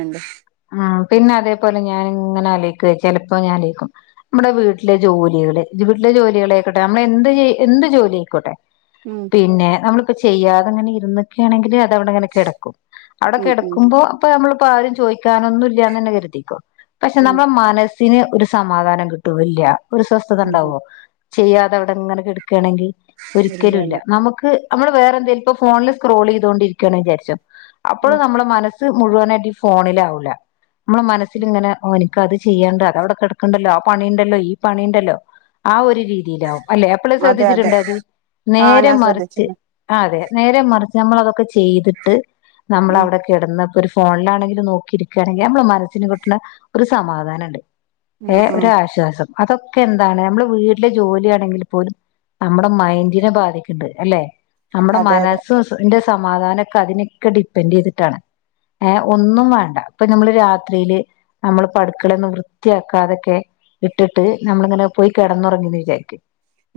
ആഹ് ആഹ് പിന്നെ അതേപോലെ ഞാന് ഇങ്ങനെ ആലോചിക്കും ചിലപ്പോ ഞാൻ ആലോചിക്കും നമ്മുടെ വീട്ടിലെ ജോലികള് വീട്ടിലെ ജോലികളൊയിക്കോട്ടെ നമ്മളെന്ത് എന്ത് എന്ത് ജോലി ആയിക്കോട്ടെ മ്മ് പിന്നെ നമ്മളിപ്പ ചെയ്യാതെങ്ങനെ ഇരുന്നൊക്കെ ആണെങ്കിൽ അത് അവിടെങ്ങനെ കിടക്കും അവിടെ ഉം ഉം കിടക്കുമ്പോ ഇപ്പോ നമ്മളിപ്പോ ആരും ചോദിക്കാനൊന്നും ഇല്ലന്ന് തന്നെ കരുതിക്കോ പക്ഷെ ഉം നമ്മുടെ മനസ്സ് സ്സിന് ഒരു സമാധാനം കിട്ടുവോ ഇല്ല ഒരു സ്വസ്ഥത ഉണ്ട് ഉണ്ടാവോ ചെയ്യാതെ അവിടെ ഇങ്ങനെ കെടക്കുകയാണെങ്കിൽ ഒരിക്കലും ഇല്ല ഇല്ലല്ല നമുക്ക് നമ്മള് വേറെ എന്തെലും ഇപ്പോ ഫോണില് സ്ക്രോൾ ചെയ്തൊണ്ടിരിക്കുകയാന്ന് വിചാരിച്ചോ ഉം അപ്പോളും നമ്മുടെ മനസ് മുഴുവനായിട്ട് ഈ ഫോണിലാവൂല നമ്മള് മനസ്സിൽ ഇങ്ങനെ ഓഹ് എനിക്ക് അത് ചെയ്യാനുണ്ട് അത് അവിടെ കിടക്കണ്ടല്ലോ ആ പണിയുണ്ടല്ലോ ഈ പണിയുണ്ടല്ലോ ആ ഒരു രീതിയിലാവും അല്ലെ എപ്പോളെലും അതെ അതെ ശ്രദ്ധിച്ചിട്ടുണ്ടോ അത് ആഹ് നേരെ ഞാൻ മറിച്ച് ശ്രദ്ധിച്ചിരുന്നു അതെ നേരെ മറിച്ച് നമ്മൾ അതൊക്കെ ചെയ്തിട്ട് നമ്മൾ ഉം അവിടെ കിടന്നോക്ക് ഒരു ഫോണിലാണെങ്കിലും നോക്കിയിരിക്കുകയാണെങ്കിൽ നമ്മുടെ മനസ്സിന് കിട്ടുന്ന ഒരു സമാധാനമുണ്ട് ഉം ഏഹ് ഉം ഒരു ആശ്വാസം അതൊക്കെ എന്താണ് നമ്മള് വീട്ടില് ജോലി ചെയ്യുവാണെങ്കിൽ പോലും നമ്മുടെ മൈൻ്റിനെ ബാധിക്കണുണ്ട് അല്ലെ നമ്മുടെ അതെ അതെ മനസ് ന്റെ സമാധാനംൊക്കെ അതിനൊക്കെ ഡിപ്പെെൻഡ് യ്തിട്ടാണ് ഏഹ ഒന്നും വേണ്ട ഇപ്പൊ നമ്മള് രാത്രിയില് നമ്മള് പടുക്കളൊന്നും വൃത്തിയാക്കാതൊക്കെ ഇട്ടിട്ട് നമ്മളിങ്ങനെ പോയി കിടന്നുറങ്ങി വിചാക്ക്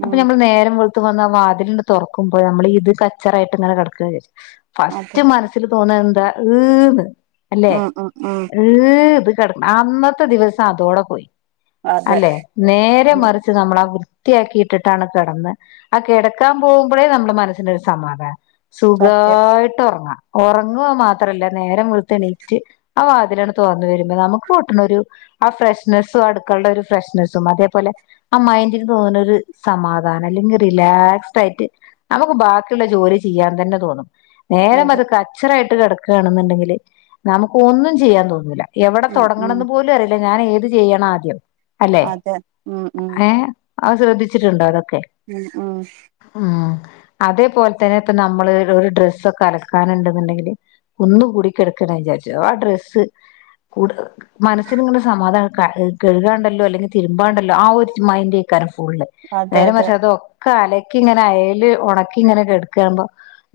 അപ്പൊ ഉം നമ്മള് നേരം വ വാതിലി തുറക്കുമ്പോ നമ്മളി ഇത് കച്ചറായിട്ട് ഇങ്ങനെ കടയ്ക്ക്ണില്ലെ അതെ ഫസ്റ്റ് തോന്നാ ലന്താ ഉം ഉ ഉം ഏഹ് ഇത് കിടക്കണം അന്നത്തെ ദിവസം അതോടെ പോയി അതെ അല്ലെ നേരെ ഉം മറിച്ച്ു നമ്മളാ വൃത്തിയാക്കി ഇട്ടിട്ടാണ് കിടന്ന് ആഹ കിടക്കാൻ പോകുമ്പോഴേ നമ്മുടെ മനസ്സിനൊ രു സമാധാന സത്യം സുഖായിട്ട് ഉറങ്ങാം ഉറങ്ങുവ മാത്രല്ല നേരം വളുത്ത് എണീറ്റ് അ വാതിലൊന്ന് തോറന്നു വരുമ്പോ നമുക്ക് കിട്ടണരു ആ ഫ്രഷ്നസ്സും അടുക്കളുടെ ഒരു ഫ്രഷ്നസ്സും അതേപോലെ അ മൈന്റിക്ക് തോന്നുന്നരു സമാധാനം അല്ലെങ്കിൽ റിലാക്സ് ആയിട്ട് നമുക്ക് ബാക്കിയുള്ള ജോലി ചെയ്യാൻ തന്നെ തോന്നും നേരം അതെ അത് കച്ചറായിട്ട് കിടക്കുകയാണെന്നുണ്ടെങ്കില് നമുക്ക് ഒന്നും ചെയ്യാൻ തോന്നൂല എവിടെ ഉം ഉം തുടങ്ങണന്ന് പോലും അറിയില്ല ഞാൻ ഏത് ചെയ്യണം ആദ്യം അല്ലെ അതെ ഉം ഉം ഏഹ അത് ശ്രദ്ധിച്ചിട്ടുണ്ടോ അതൊക്കെ ആഹ ഉം അതേപോലെ തന്നെ ഇപ്പ നമ്മള് ഒരു ഡ്രെസ്സ ഒക്കെ അലക്കാനുണ്ടെന്നുണ്ടെങ്കില് കുന്ന് കൂടിക്കിടക്കണ വിചാരിച്ചു ആ ഡ്രസ്സ് കൂടു മനസ്സിിന ഇങ്ങനെ സമാധാനം കഴുകാണ്ടല്ലോ അല്ലെങ്കിൽ തിരുമ്പാണ്ടല്ലോ ആ ഒരു മൈൻഡ്ക്കാനം ഫുള്ള് അതെ അതെ നേരമറിച്ച് അതൊക്കെ അലക്കി ഇങ്ങനെ അയല് ഉണക്കി ഇങ്ങനെൊക്കെ കെടുക്കാണുമ്പോ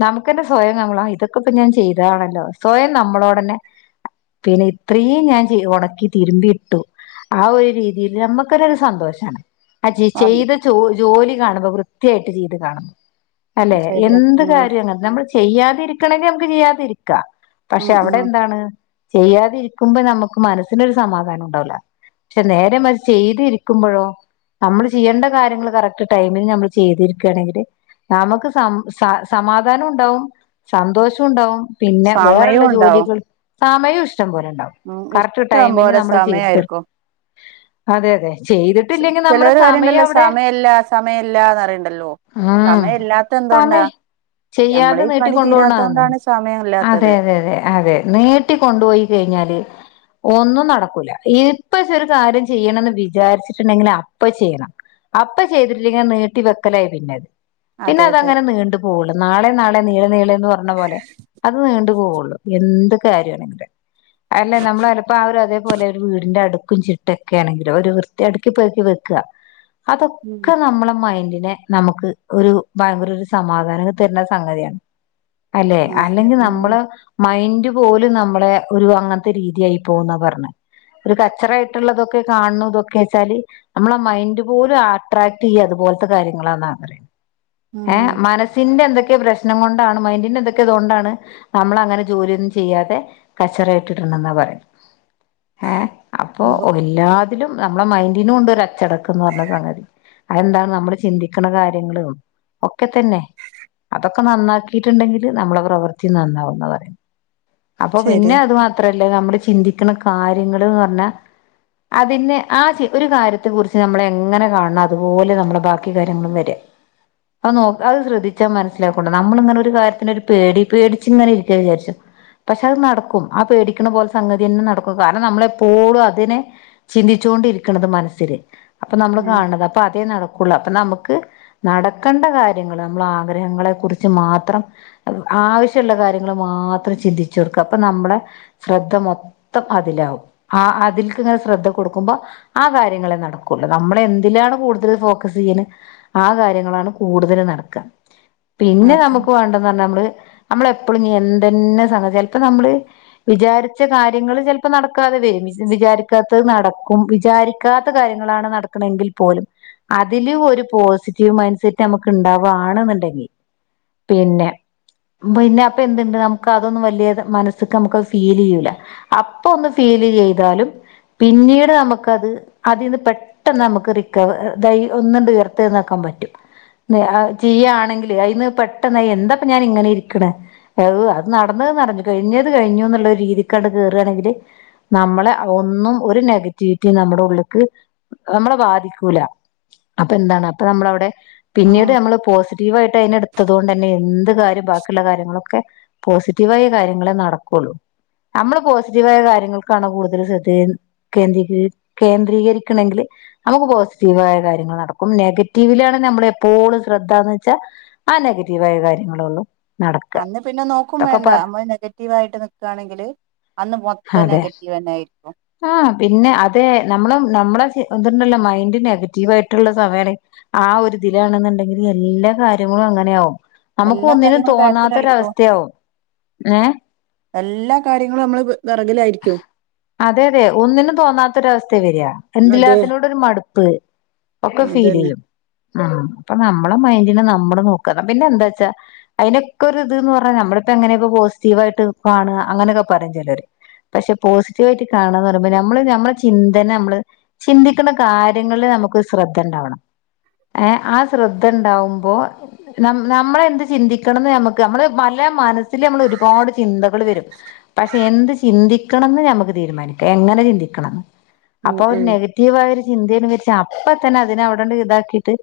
നമുക്കന്നെ സ്വയം നമ്മളാ ഇതൊക്കെ ഇൊ ഞാൻ ചെയ്താണല്ലോ സ്വയം നമ്മളോടന്നെ പിന്നെ ഇത്രയും ഞാൻ ഉണക്കി തിരുമ്പി ഇട്ടു ആ ഒരു രീതിയിൽ നമ്മുക്കരു ഒരു സന്തോഷാണ് അത് ചെയ്തത്ോ ജോലി കാണുമ്പോ വൃത്തിയായിട്ട് ചെയ്ത് കാണുമ്പോ അല്ലെ ശരിയാ എന്ത് ഉം കാര്യം നമ്മള് ചെയ്യാതിരിക്കണമെങ്കിൽ നമുക്ക് ചെയ്യാതിരിക്കാം പക്ഷെ ഉം അവിടെ ഉം എന്താണ് ചെയ്യാതിരിക്കുമ്പോ നമ്മുക്ക് മനസ്സിനൊരു സമാധാനം ഉണ്ടാവൂല പക്ഷെ നേരെ മറിച്ച്ചെയ്തി രിക്കുമ്പോഴോ നമ്മള് ചെയ്യേണ്ട കാര്യങ്ങള്ൾ കറക്ട് ടൈമിൽ നമ്മള് ചെയ്തിരിക്കുകയാണെങ്കില് നമുക്ക് സ സ സമാധാനം ഉണ്ടാവും സന്തോഷം ഉണ്ടാവും പിന്നെ വേറള്ള സമയവും ഉണ്ടാവും ജോലികൾ സമയം ഇഷ്ടം പോലെ ഉണ്ടാവും ഉം കറക്റ്റ് ഇഷ്ടം ടൈമിന് പോലെ നമ്മള് ചെയ്തു തീർും സമയായിരിക്കും അതെ അതെ ചെയ്തിട്ടില്ലെങ്കിൽ നമ്മുടെ ചെലര് സമയം പറയുണണ്ടല്ലോ അവിടെ സമയ ഇല്ല സമയമല്ലന്ന് പറിയണ്ടല്ലോ അഹ സമേയ നമ്മളെ ചെയ്യാതെ ഈ പണി നീട്ടിക്കൊണ്ട പോണ്ടതാണ് തീരാത്തോണ്ടാണ് അതെ സമയമില്ലാത്തത്. അതെ അതെ അതെ നീട്ടിിക്കൊണ്ടുപോയി കഴിഞ്ഞാല് ഒന്നും നടക്കൂല ഇപ്പ ച ഒരു കാര്യം ചെയ്യണന്ന് വിചാരിച്ചിട്ടുണ്ടെങ്കിൽ അപ്പ ചെയ്യണം അപ്പ ചെയ്തിട്ടിലെയങ്കില് നീട്ടി വെക്കലായി പിന്നെത് പിന്നെ അതെ അതെ അതങ്ങനെ നീണ്ടുപോവൊള്ളു നാളെ നാളെ നീള നീളന്ന് പറഞ്ഞ പോലെ അത് നീണ്ടുപോവുള്ളു എന്ത് കാര്യമാണെങ്കില് അല്ലെ നമ്മള ചിലപ്പോ [unintelligible] പോലെ ഒരു വീടിന്റെ അടുക്കും ചിട്ടൊക്കെ ആണെങ്കിലോ ഒരു വൃത്തി അടുക്കി പോക്കി വെക്കുക അതൊക്കെ ഉം ഇ നമ്മളെ മൈൻഡിനെ നമുക്ക് ഒരു ഭയങ്കര ഒരു സമാധാനം തരണ സംഗതിയാണ് അല്ലെ അതെ അല്ലെങ്കിൽ ഉം നമ്മള് മൈൻഡ ഇപ്പം ഓലും നമ്മളെ ഒരു അങ്ങനത്തെ രീതിയായി പോവുന്നാ പറഞ്ഞെ ഒരു കച്ചറായിട്ട്ള്ളതൊക്കെ കാണുതൊക്കെ വെച്ചാല് നമ്മളെ മൈന്റ് പോലും ആട്രാക്റ്റെയ്യാ അതുപോലത്തെ കാര്യങ്ങളാന്നാ പറയാ ഏഹ് ഉം മനസ്സിന്റെ എന്തെക്കെ പ്രശ് ശ്നം കൊണ്ടാണ് മൈന്റിന്റെ എന്തൊക്കെ ഇതൊണ്ടാണ് നമ്മള് അങ്ങനെ ജോലിയൊന്നും ചെ ചെയ്യാതെ കച്ചറ ഇട്ടിട്ട്ണ്ടെന്നാ പറയാ ഏ അപ്പം നമുക്ക് ഓ എല്ലാതിലും നമ്മളെ മൈന്റിനുണ്ട് ഒര് അച്ചടക്കം എന്ന് പറഞ്ഞ സംഗതി അതെന്താ നമ്മള് ചിന്തിക്ക്ന്ന കാര്യങ്ങളോ ഒക്കെത്തെന്നെ അതൊക്കെ നന്നാക്കീട്ട്ണ്ടെങ്കില് നമ്മളെ പ്രവൃത്തി നന്നാവുന്നാ പറയ അപ്പൊ പിന്നെ ശരിയാ അത് മാത്രല്ല നമ്മള് ചിന്തിക്ക്ണ കാര്യങ്ങള്ന്ന് പറഞ്ഞാ അതിന് ആ [unintelligible] ഒരു കാര്യത്തെ കുറിച്ച് നമ്മള് എങ്ങനെ കാണണം അതുപോലെ നമ്മളെ ബാക്കി കാര്യങ്ങളും വെര അത് നോ അത് ശ്രദ്ധിച്ചാൻ മനസ്സിലാക്കൊണ്ട് നമ്മളിങ്ങനെ ഒരു കാര്യത്തിനൊര് പേടി പേടിച്ച് ഇങ്ങനെ ഇരിക്കാ വിചാരിച്ചു പക്ഷെ അത് നടക്കും ആ പേടിക്ക്ണ പോലെ സംഗതിയെന്നെ നടക്കും കാരണം നമ്മളെപ്പോളും അതിന് ചിന്തിച്ചൊണ്ടിരിക്ക്ണത് മനസ്സില് അപ്പം നമ്മള് ഉം കാണ്ന്നത് അപ്പം അതേ നടക്കൊള്ളൂ അപ്പൊ നമുക്ക് നടക്കേണ്ട കാര്യങ്ങള് നമ്മളെ ആഗ്രഹങ്ങളെ കുറിച്ച് മാത്രം ആവശ്യള്ള കാര്യങ്ങള് മാത്രം ചിന്തിച്ചൊട്ക്ക അപ്പം നമ്മളെ ശ്രദ്ധ മൊ ത്തം അതിലാവും ആ അതില്ക്ക് ഇങ്ങനെ ശ്രദ്ധ കൊട്ക്ക്മ്പം ആ കാര്യങ്ങളെ നടക്കൊള്ളൂ നമ്മളെന്തിലാണ് കൂട്തല് ഫോക്കസെയ്യ്ണ് ആ കാര്യങ്ങളാണ് കൂടുതല് നടക്കാ പിന്നെ അതെ നമുക്ക് വേണ്ടന്ന് പറഞ്ഞാ നമ്മള് നമ്മള് എപ്പളും ഇഞ്ഞെ ന്തെന്നെ സംഗതി ചെല്പ്പം നമ്മള് വിചാരിച്ച കാര്യങ്ങള് ചെലപ്പോ നടക്കാതെ വരും വി വിചാരിക്കാ ത്തത് നടക്കും വിചാരിക്കാത്ത കാര്യങ്ങളാണ് നടക്ക്ണെങ്കിൽ പോലും അതില് ഒരു പോസിറ്റീവ് മൈന്റ്സെറ്റ് നമുക്ക് ഇണ്ടാവാണ്ന്ന്ണ്ടെങ്കിൽ പിന്നെ പിന്നെ അപ്പം എന്ത്‌ണ്ട് ന ക്കതൊന്നും വല്യേത് മനസ്സ്‌ക്ക് നമ്മക്കത് ഫീലെയ്യൂല അപ്പൊന്ന് ഫീല് ചെയ്താലും പിന്നീട് നമ്മക്കത് അതീന്ന് പെ ട്ടെന്ന് നമുക്ക് റിക്കവ [unintelligible] ഒന്നാണ്ട് ഉയർത്ത് ഏഴ്ന്നേക്കാ പറ്റും ത് അത് ചെയ്യാണെങ്കില് അയിന്ന് പെട്ടെന്ന് എന്താപ്പം ഞാനിങ്ങനെ ഇരിക്ക്ണെ [unintelligible] അ നടന്നത് നടന്ന് കഴിഞ്ഞത് കഴിഞ്ഞൂന്ന്ള്ളൊരു രീതിക്കാണ്ട് കേറാണെങ്കില് നമ്മളെ ഒന്നും ഒരു നെഗറ്റിവിറ്റി നമ്മുടെ ഉള്ള്ക്ക് നമ്മളെ ബാധിക്കൂല അപ്പെന്താണ് അപ്പം നമ്മളവിടെ പിന്നീട് ഉം നമ്മള് പോസിറ്റീവായിട്ട് അയിനെ ഇട്ത്തതോടെന്നെ എന്ത് കാര്യം ബാക്കിള്ള കാര്യങ്ങളൊക്കെ പോസിറ്റീവായ കാര്യങ്ങളെ നടക്കൊള്ളൂ നമ്മള് പോസിറ്റീവായ കാര്യങ്ങൾക്കാണ് കൂടുതല് ശ്രദ്ധ കേന്ദ്രീക കേന്ദ്രീകരിക്ക്ണെങ്കില് നമുക്ക് പോസിറ്റീവായ കാര്യങ്ങൾ നടക്കും നെഗറ്റീവിലാണ് നമ്മളെ എപ്പോളും ശ്രദ്ധാന്ന് വെച്ചാ ആ നെഗറ്റീവായ കാര്യങ്ങളൊള്ളൂ നടക്ക അന്ന് പിന്നെ നോക്കും വേണ്ട നമ്മ ള് നെഗറ്റീവായിട്ട് നിക്കാണെങ്കില് അന്ന് മൊത്തം അതെ നെഗറ്റീവെന്നെ ആയിരിക്കും ആഹ് പിന്നെ അതെ നമ്മളെ നമ്മളെ ഇത്ണ്ടല്ലോ മൈൻഡ് നെഗറ്റീവായിട്ട്ള്ള സമയാണെ ആ ഒര്തിലാണ്ന്ന്ണ്ടെങ്കില് എല്ലാ കാര്യങ്ങളും അങ്ങനെയാവും നമുക്ക് എല്ലാ ഒന്നിനും കാര്യങ്ങളും തോന്നാത്തൊര് ബാക്കിലായിരിക്കും. അവസ്ഥയാവും ഏഹ് എല്ലാ കാര്യങ്ങളും നമ്മള് വ് വെറകിലായി ക്ക്യും അതെ അതെ ഒന്നിനും തോന്നാത്തൊര് അവസ്ഥേ വെര അതെ എന്ത്‌ല്ലാത്തേനോടൊര് മട്പ്പ് ഒക്കെ ഫീല് അതന്നെ ചെയ്യും ഉം അപ്പൊ നമ്മളെ മൈൻഡിനെ നമ്മള് നോക്ക പിന്നെ എന്താ വച്ചാ അതിനൊക്കെ ഒരു ഇത് ന് പറഞ്ഞാൽ നമ്മളിപ്പോ എങ്ങനെ ഇപ്പോ പോസിറ്റീവ് ആയിട്ട് കാണാ അങ്ങനെയൊക്കെ പറയും ചിലര് പക്ഷെ പോസിറ്റീവ് ആയിട്ട് കാണന്ന് പറയ്പോ നമ്മള് നമ്മളെ ചിന്തനെ നമ്മള് ചിന്തിക്കണ കാര്യങ്ങളില് നമുക്ക് ശ്രദ്ധ ഉണ്ടാവണം ഏഹ് ആ ശ്രദ്ധ ഉണ്ടാവുമ്പോ ന നമ്മള എന്ത് ചിന്തിക്കണംന്ന് നമ്മക്ക് നമ്മള് മല്ല മനസ്സിൽ നമ്മള് ഒരുപാട് ചിന്തകള് വരും പക്ഷെ എന്ത് ചിന്തിക്കണംന്ന് ഞമുക്ക് തീരുമാനിക്കാം എങ്ങനെ ചിന്തിക്കണംന്ന് ഉം അപ്പൊ ഒരു ഉം നെഗ റ്റീവായൊരു ചിന്തയ്നുവച്ച് അപ്പം തന്നെ അതിനെ അവിടണ്ട് ഇതാക്കിയിട്ട്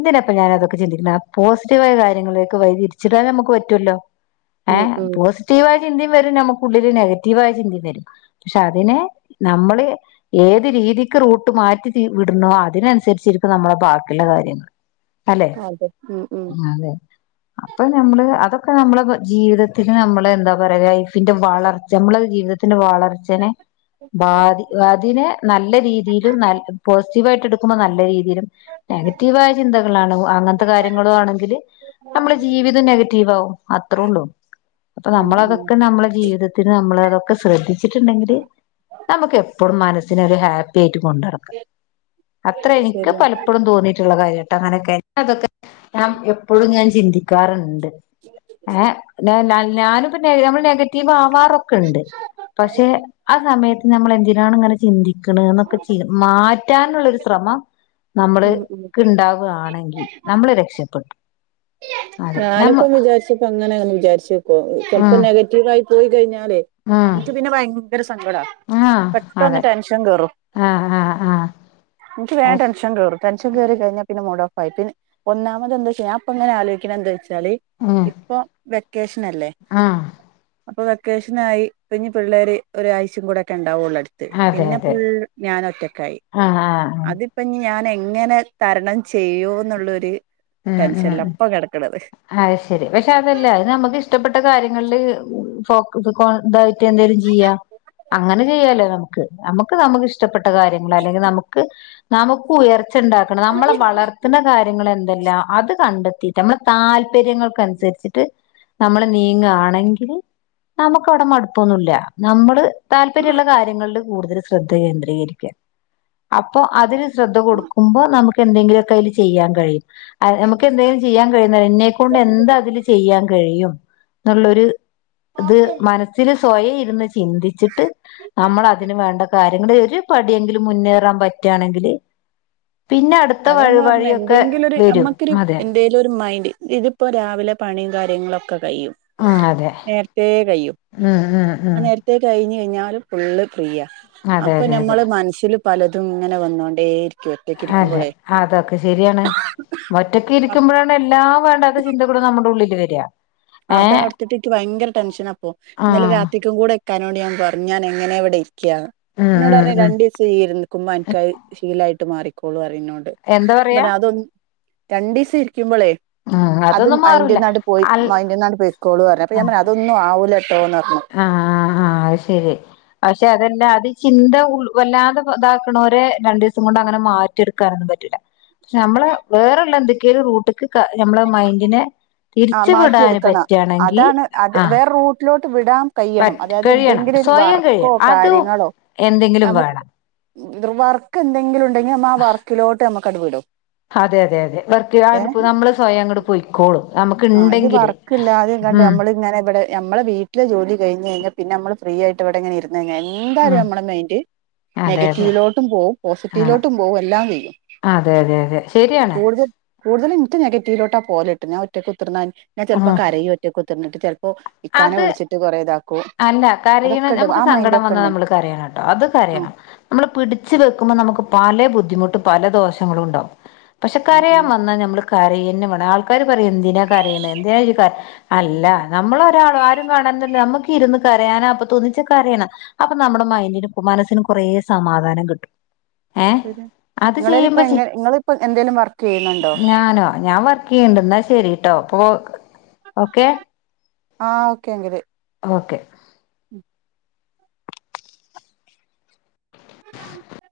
എതിനാപ്പം ഞാന് അതൊക്കെ ചിന്തിക്കണെ ആ പോസിറ്റീവായ കാര്യങ്ങളൊക്കെ വൈയ്തിരിച്ചിടാൻ നമുക്ക് പറ്റുമല്ലോ ഉം ഏഹ് ഉം പോസിറ്റീവ ആയ ചിന്തയും വരും നമുക്കുള്ളില് നെഗറ്റീവ ആയ ചിന്തി വരും പക്ഷെ അതിനെ നമ്മള് ഏത് രീതിക്ക് റൂട്ട് മാറ്റി വിടുന്നോ അതിനനുസരിച്ചിരിക്കും നമ്മളുടെ ബാക്കിയുള്ള കാര്യങ്ങൾ അല്ലെ അതെ ഉം ഉം അതെ അപ്പൊ നമ്മള് അതൊക്കെ നമ്മളെ ജീവിതത്തിന് നമ്മള് എന്താ പറയാ ലൈഫിന്റെ വളർച്ച നമ്മളെ ജീവിതത്തി ത്ത്ന്റെ വളർച്ചെനെ ബാതി അതിനെ നല്ല രീതിയിലും നല്ല പോസിറ്റീവ ആയിട്ട് എടു നല്ല രീതിയിലും നെഗറ്റീവ ആയ ചിന്തകളാണ് അങ്ങനത്തെ കാര്യങ്ങളും ആണെങ്കിൽ നമ്മളെ ജീവിതം നെഗറ്റീവ് ആകും അത്രേ ഒള്ളൂ അപ്പൊ ഉം ഉം നമ്മളതൊക്കെ നമ്മളെ ജീവിത നമ്മള് അതൊക്കെ ശ്രദ്ധിച്ചിട്ടുണ്ടെങ്കിൽ നമുക്ക് എപ്പോഴും മനസ്സിന് ഒരു ഹാപ്പി കേറ്റും കൊണ്ട് നടക്കാം അത്ര എനിക്ക് ശരിയാ പലപ്പോഴും തോന്നിയിട്ടുള്ള കാര്യട്ടെ അങ്ങനെയൊക്കെ അതൊക്കെ ഞാം എപ്പോഴും ഞാൻ ചിന്തിക്കാറുണ്ട് ഉ ഏഹ് ഞാനും ഇപ്പം നമ്മള് നെഗറ്റീവ് ആവാറൊക്കെ ഇണ്ട് പക്ഷേ ആ സമയ സമയത്ത് നമ്മള് എന്തിനാണ് ഇങ്ങനെ ചിന്തിക്കുന്നത് എന്നൊക്കെ ചെയ മാറ്റാനുള്ളരു ശ്രമം ഉം ഉം നമ്മള്ക്ക് ഉണ്ടാവുകയാണെങ്കിൽ നമ്മള് രക്ഷപ്പെട്ടു അതെ നമ്മ ഞാനിപ്പം വിചാരിച്ചപ്പ അങ്ങനെ അന്ന് വിചാരിച്ചേക്കോ ഉം നെഗറ്റീവ ആയി പോയി കഴിഞ്ഞാലേ ഉം എനിക്ക് പിന്നെ ഭയങ്കര സങ്കടാ ആഹ് പെട്ടന്ന് അതെ ടെൻഷൻ കേറും ആഹ് ആഹ് ആഹ് ഇനിക്ക് അത് വേഗം ടെൻഷൻ കേറും ടെൻഷൻ കേയറി കഴിഞ്ഞ പിന്നെ മൂഡ്ഓഫ് ആയി പിന്ന ഒന്നാമത് എന്താച്ചേ ഞാൻ ഇപ്പൊങ്ങെ ആലോചിച്ചാലേ എന്താ വച്ചാല് ഉം ഇപ്പൊ വെക്കേഷൻല്ലേ ആഹ് അപ്പൊ വെക്കേഷനായി ഇപ്പം ഇഞ്ഞ് പിള്ളേര് ഒരാഴ്ചയും കൂടെ ഒക്കെ ഇണ്ടാവുള്ളൂ അ അതെ അതെ പിന്നെപ്പം ഞാന് ഒറ്റക്കായി ആഹ് ആഹ് ആഹ് അത് ഇപ്പം ഞാൻ എങ്ങനെ തരണം ചെയ്യൂ എന്നുള്ളരു ആഹ് ആഹ് അയ ശെരി പക്ഷെ അതല്ല അത് നമുക്ക് ഇഷ്ടപ്പെട്ട കാര്യങ്ങളില് [unintelligible] എന്തെലും ചെയ്യാം അങ്ങനെ ചെയ്യാലോ നമുക്ക് നമുക്ക് നമുക്ക്ഷ്ടപ്പെട്ട കാര്യങ്ങൾ അല്ലെങ്കിൽ നമുക്ക് നമുക്ക് ഉയർച്ച ഇണ്ടാക്കണം നമ്മളെ വളർത്തുന്ന കാര്യങ്ങൾ എന്താ അതല്ല അത് കണ്ടെത്തി് നമ്മെളെ താല്പര്യങ്ങൾക്ക് അനുസരിച്ചിട്ട് നമ്മള് നീങ്ങയാണെങ്കിൽ നമുക്ക് അവിടെ മടുപ്പൊന്നും ഇല്ല നമ്മള് താല്പര്യമുള്ള കാര്യങ്ങളിൽ കൂടുതൽ ശ്രദ്ധ കേന്ദ്രീകരിക്ക അപ്പൊ അതിന് ശ്രദ്ധ കൊടുക്കുമ്പോ നമുക്ക് എന്തെങ്കിലുമൊക്കെ അതിൽ ചെയ്യാൻ കഴിയും നമുക്ക് എന്തെങ്കിലും ചെയ്യാൻ കഴിയുന്ന എന്നെക്കൊണ്ട് എന്താ അതില് ചെയ്യാൻ കഴിയും എന്നുള്ളരു ത് മനസ്സിൽ സ്വയം ഇരുന്ന് ചിന്തിച്ചിട്ട് നമ്മൾ അതിന് വേണ്ട കാര്യങ്ങൾ ഒരു പടിയെങ്കിലും മുന്നേറാൻ പറ്റാ ണെങ്കില് പിന്നെ അടു അത ഞാപറഞ്ഞ എന്തെങ്കിലും ഒരു നമ്മക്കൊരു അതെ എന്തെ ഇ ഒരു മൈൻഡ് ഇതിപ്പോ രാവിലെ പണിയും കാര്യങ്ങളൊക്കെ കഴിയും ഉം അതെ നേർത്തെ കഴിയും [unintelligible] ഉം ഉം ഉം ത്തെ കഴിഞ്ഞ് കഴിഞ്ഞാല് ഫുള്ള് ഫ്രീയ അതെ അപ്പൊ അതെ അതെ നമ്മള് മനസ്സിൽ പലതും ഇങ്ങനെ വന്നോണ്ടേയിരിക്കുവ ആ ല്ലെ അതൊക്കെ ശരിയാണ് ഒറ്റൊക് ഇരിക്കുമ്പോഴാണ് എല്ലാ വേണ്ടാത്ത ചിന്തകൾ നമ്മുടെ ഉള്ളിൽ വരിക ഏ അതോർത്തിട്ട് എനിക്ക് ഭയങ്കര ടെൻഷനാപ്പോ ആ ഇന്നലെ രാത്രിക്കും കൂടെ ഇക്കാനോട് ഞാൻ പറഞ്ഞു ഞാൻ എങ്ങനെ ഇവിടെ ഇരിക്കാന്ന് ഉം ഉം ഇന്നോട്ർഞ്ഞു ഉം രണ്ടിസം [unintelligible] അ നക്ക് ശീലായിട്ട് മാറിക്കോളുറിംന്നോട് എന്താ പറയാ [unintelligible] രണ്ടിസം ഇരിക്കുമ്പളേ ഉം അത് അതൊന്നും മയിന്റെ മാറൂല ന്നാട്പോയി അൽ മൈൻഡ് ന്നാണ്ട് പൊയ്ക്കോളുംർഞ് അപ്പ ഞൻ പറഞ് അതൊന്നും ആകൂലട്ടോ ആ ആ അത് ശരി പക്ഷെ അതെല്ല അത് ചിന്ത ഉൾ വല്ലാതെ ഇതാക്കണവരെ രണ്ടു ദിവസം കൊണ്ട് അങ്ങനെ മാ റ്റിട്ക്കാനൊന്നും പറ്റുല്ല പക്ഷെ നമ്മള് വെറള്ള എന്തൊക്കെയും റൂട്ടക്ക് നമ്മളെ മൈന്ഡിനെ ആ മാറ്റിയെടുക്കണ അതാണ് അത് ആഹ് വേറെ റൂട്ടിലോട്ട് വിടാം കയ്യണം പറ്റ് അതായത് കഴിയണം എന്തെങ്കിലുരു സ്വയം വർക്കോ കഴിയണം അതും കാര്യങ്ങളോ എന്തെങ്കിലും നമക്ക്- വേണം വർക്ക് എന്തെങ്കിലും ഇണ്ടെങ്കി നമ്മ ആ വർക്കിലോട്ട് നമ്മക്ക് അടപടും അതെ അതെ അതെ വെറുതെയാണെപ്പത് നമ്മള് സ്വയങ്ങട് പോയ്ക്കോളും നമക്ക് ഇണ്ടെങ്കില് മ് ങ്ങനെ ഇബടെ നമ്മെളേ വീട്ടില് ജോലി കഴിഞ്ഞ് ഴിഞ്ഞാ പിന്നെ നമ്മ ഫ്രീയിട്ട് ഇവിടെ ഇങ്ങനെ ഇരുന്ന് കഴിഞ്ഞാ എന്തായാലും ഉം നമ്മളേ മൈൻഡ് അതെ അതെ നെഗറ്റീവിലോട്ടും പോവും ആഹ് പോസിറ്റീവിലോട്ടും പോവും എല്ലാം വരും അതെ അതെ അതെ ശെരിയാണ് കൂടുതല ഇന്ക് നെഗറ്റീവിലോട്ട് പോലെട്ട് ഞാ ഒറ്റക്ക് കുത്തിർന്നാ ഞാ ൻ ചെലപ്പ ഉം കരയൊ ഒറ്റക് കുത്തിർനിട്ട് ചെല്പ്പോ ഇക്കാനെ അത് വിളിച്ചിട്ട് കുറേ ഇതാക്കും അല്ല കരയണെ അതൊക്കെ ഇണ്ട് നമക്ക് ആ മൈൻഡ് സങ്കടം ഒക്കെ വന്ന് ഇണ്ട് നമ്മൾ കരയണം കേട്ടോ അത് ആഹ് കരയണം നമ്മള് പിടിച്ച് വെക്കുമ്പോ നമക്ക് പല ബുദ്ധിമുട്ടും പല ദോഷങ്ങളും ഇണ്ടാവും പക്ഷെ ഉം കരയാൻ ഉം വന്നാ നമ്മള് കരയന്നെ വേണം ആൾ ആൾക്കാര് പറയും എന്തിന കരയണെ എന്തിനായ് കരിണെ അല്ല നമ്മള ഒരാളോ ആരും കാണണ്ടല്ലോ ര്ന്ന് കയാനാപ്പതോന്നിച്ച കരയണം അപ്പൊ നമ്മുടെ മൈന്ഡിനും മനസ്സിനും കൊറേ സമാധാനം കിട്ടും ഏ ശരിയാ അത് നിങ്ങളേല് ഇപ്പ ചെയ്യുമ്പ എങ്ങനെ നിങ്ങളിപ്പോ എന്തേലും വർക്ക് ചെയ്യുന്നുണ്ടോ ഞാനോ ഞാൻ വെർ ചെയ്യണ്ട് ന്നാ ശരിട്ടോ പ്പൊ ഓക്കെ ആ ഓക്കെ എങ്കില് ഓക്കെ ഉം [inaudible]